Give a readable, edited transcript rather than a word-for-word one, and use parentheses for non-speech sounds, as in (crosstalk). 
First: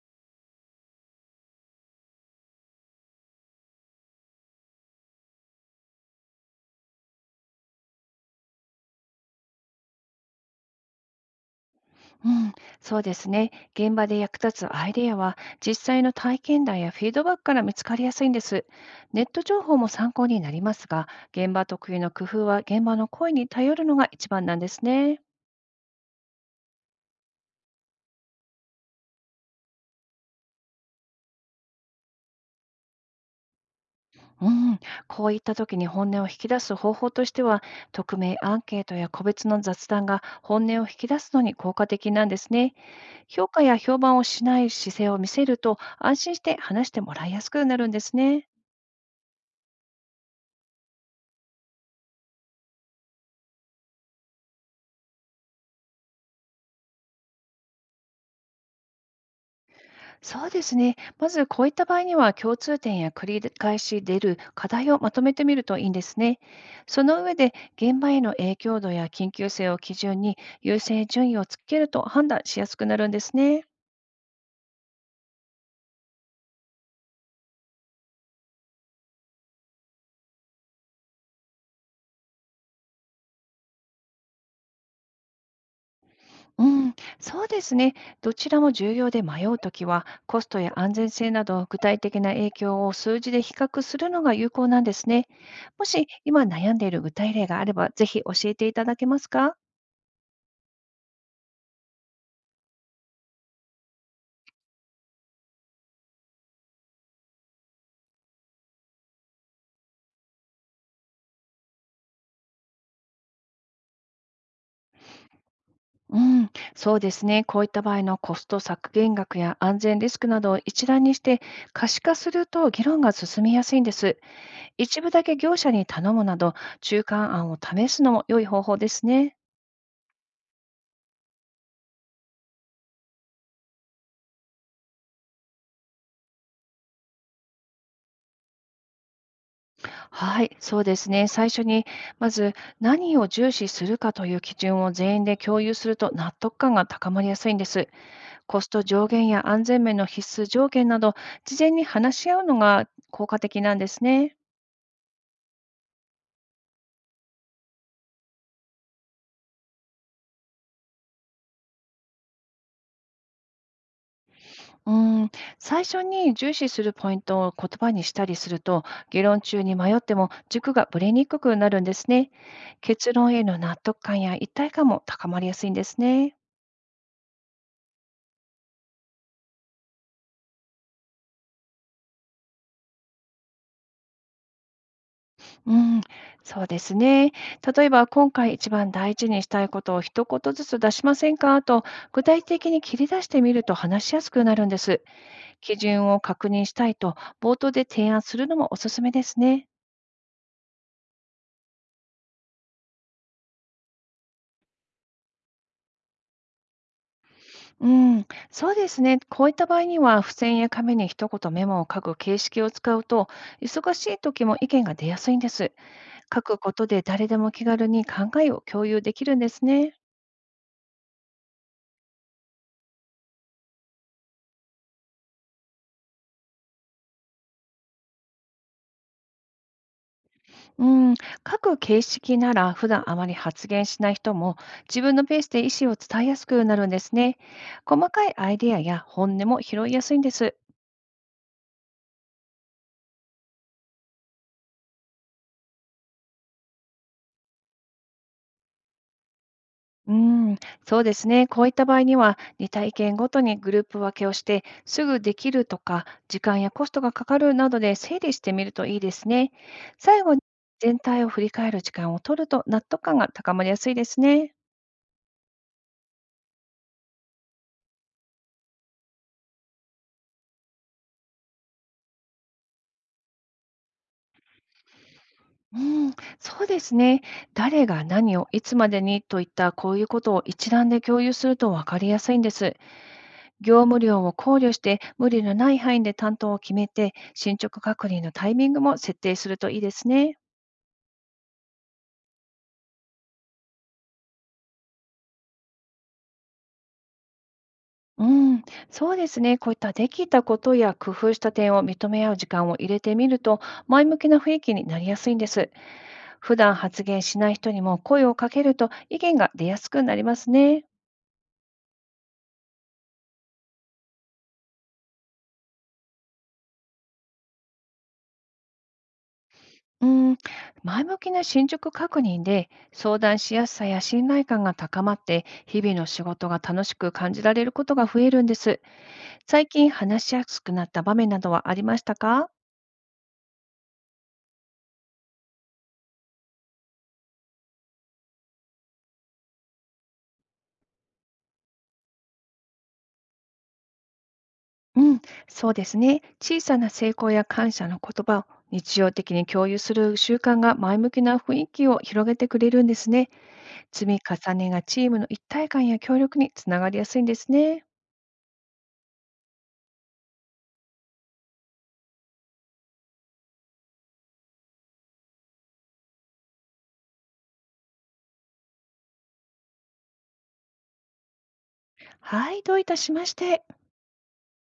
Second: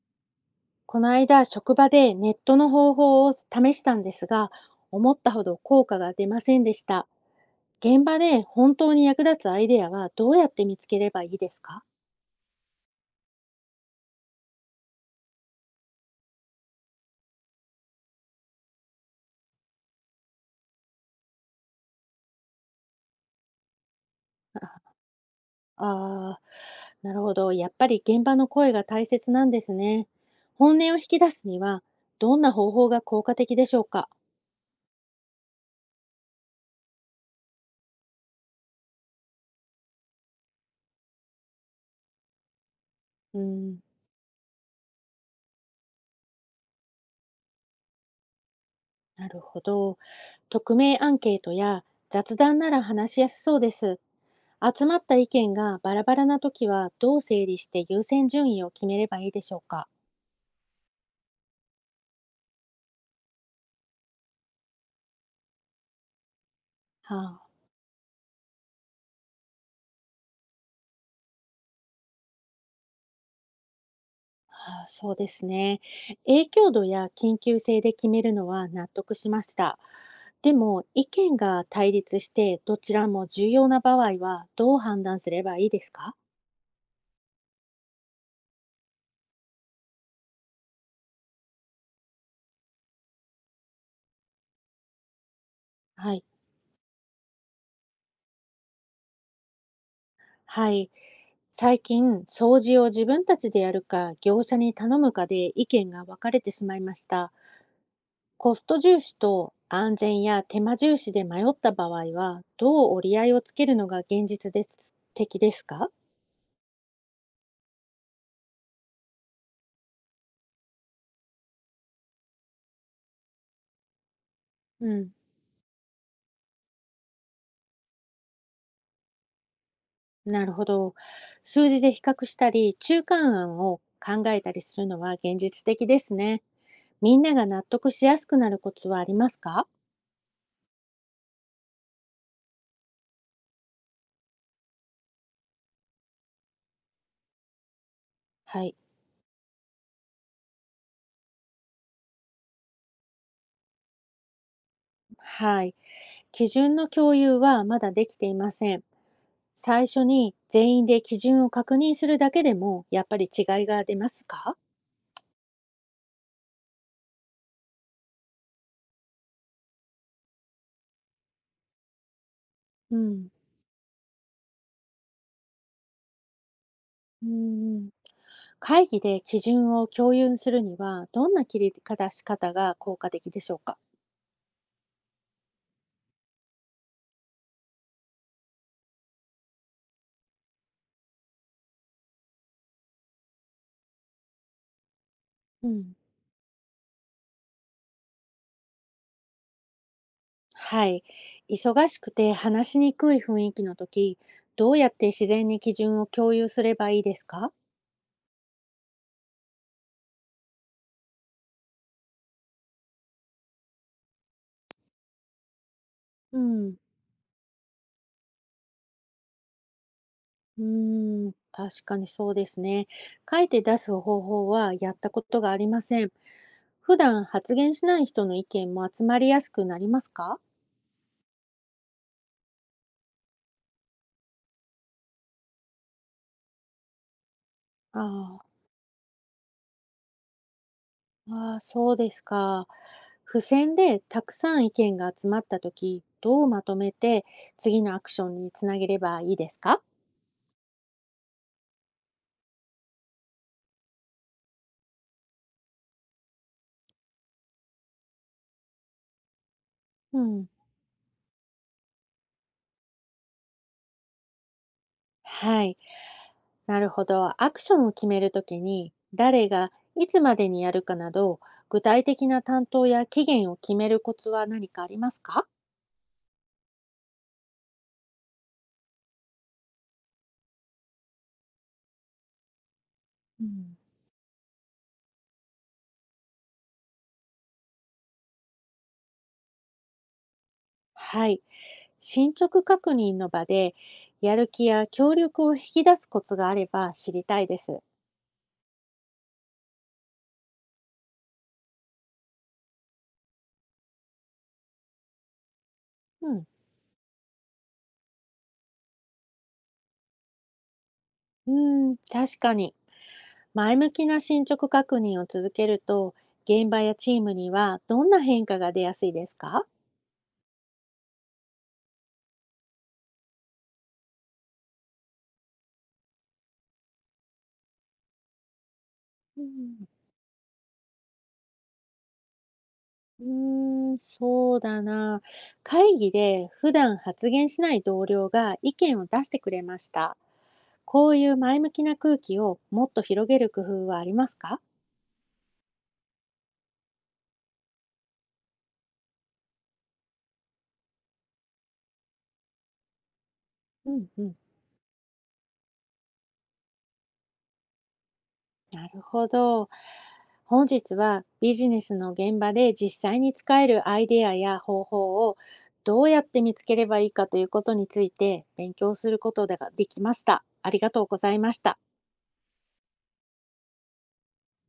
この間、職場でネットの方法を試したんですが、思ったほど効果が出ませんでした。現場で本当に役立つアイデアはどうやって見つければいいですか？うん、そうですね。現場で役立つアイデアは、実際の体験談やフィードバックから見つかりやすいんです。ネット情報も参考になりますが、現場特有の工夫は現場の声に頼るのが一番なあ んで (laughs) すね。あー、なるほど。やっぱり現場の声が大切なんですね。本音を引き出すには、どんな方法が効果的でしょうか？うん、こういった時に本音を引き出す方法としては、匿名アンケートや個別の雑談が本音を引き出すのに効果的なんですね。う評価やん、評判をしない姿勢を見せると、安心して話してもらいやすくなるんですね。なるほど。匿名アンケートや雑談なら話しやすそうです。集まった意見がバラバラな時はどう整理して優先順位を決めればいいでしょうか？そうですね。まず、こういった場合には、共通点や繰り返し出る課題をまとめてみるといいんですね。そはの上あ、で、現場への影響度や緊急性を基準に優先順位をつけると判断しやすくなるんですね。はあ、そうですね。影響度や緊急性で決めるのは納得しました。でも意見が対立してどちらも重要な場合はどう判断すればいいですか？うん、そうですね。どちらも重要で迷うときは、コストや安全性など具体的な影響を数字で比較するのが有効なんですね。もしはい。今悩んでいる具体例があれば、ぜひ教えていただけますか？はい。最近、掃除を自分たちでやるか業者に頼むかで意見が分かれてしまいました。コスト重視と安全や手間重視で迷った場合は、どう折り合いをつけるのが現実です的ですか？うん、そうですね。こういった場合のコスト削減額や安全リスクなどを一覧にして可視化すると議論が進みやすいんです。う一部ん、だけ業者に頼むなど中間案を試すのも良い方法ですね。なるほど。数字で比較したり、中間案を考えたりするのは現実的ですね。みんなが納得しやすくなるコツはありますか？はい、そうですね。最初にまず何を重視するかという基準を全員で共有すると納得感が高まりやすいんです。コはスい。ト上限や安全面の必須条件など事前に話し合うのが効果的なんですね。はい。基準の共有はまだできていません。最初に全員で基準を確認するだけでも、やっぱり違いが出ますか？うーん、最初に重視するポイントを言葉にしたりすると、議論中に迷っても軸がぶれにくくなるんですね。う結ん。論への納得感や一体感も高まりやすいんですね。うん。うん。会議で基準を共有するには、どんな切り方し方が効果的でしょうか？うん、そうですね。例えば、今回一番大事にしたいことを一言ずつ出しませんかと、具体的に切り出してみると話しやすくなるんです。う基ん、準を確認したいと、冒頭で提案するのもおすすめですね。はい。忙しくて話しにくい雰囲気の時、どうやって自然に基準を共有すればいいですか？うん、そうですね。こういった場合には、付箋や紙に一言メモを書く形式を使うと、忙しい時も意見が出やすいんです。う書くこん、とで誰でも気軽に考えを共有できるんですね。うーん、確かにそうですね。書いて出す方法はやったことがありません。普段発言しない人の意見も集まりやすくなりますか？うん、書く形式なら、普段あまり発言しない人も、自分のペースで意思を伝えやすくなるんですね。あ、細かいアイデアや本音も拾いやすいんです。ああー、そうですか。付箋でたくさん意見が集まった時、どうまとめて次のアクションにつなげればいいですか？うん、そうですね。こういった場合には、似体験ごとにグループ分けをして、すぐできるとか、時間やコストがかかるなどで整理してみるといいですね。う最後にん。全体を振り返る時間を取ると納得感が高まりやすいですね。はい、なるほど。アクションを決めるときに、誰がいつまでにやるかなど、具体的な担当や期限を決めるコツは何かありますか？うん、そうですね。誰が何をいつまでにといったこういうことを一覧で共有すると分かりやすいんです。うん。業務量を考慮して無理のない範囲で担当を決めて進捗確認のタイミングも設定するといいですね。はい、進捗確認の場で、やる気や協力を引き出すコツがあれば知りたいです。うん、そうですね。こういったできたことや工夫した点を認め合う時間を入れてみると、前向きな雰囲気になりやすいんです。うん。普段発言しない人にも声をかけると意見が出やすくなりますね。うん、確かに。前向きな進捗確認を続けると、現場やチームにはどんな変化が出やすいですか？うん、前向きな進捗確認で相談しやすさや信頼感が高まって、日々の仕事が楽しく感じられることが増えるんです。う最ん、近話しやすくなった場面などはありましたか？うーん、そうだな。会議で普段発言しない同僚が意見を出してくれました。こういう前向きな空気をもっと広げる工夫はありますか？うん、そうですね。小さな成功や感謝の言葉を日常的に共有する習慣が前向きな雰囲気を広げてくれるんですね。う積ん、みうん、重ねがチームの一体感や協力につながりやすいんですね。なるほど。本日はビジネスの現場で実際に使えるアイデアや方法をどうやって見つければいいかということについて勉強することができました。ありがとうございました。はい、どういたしまして。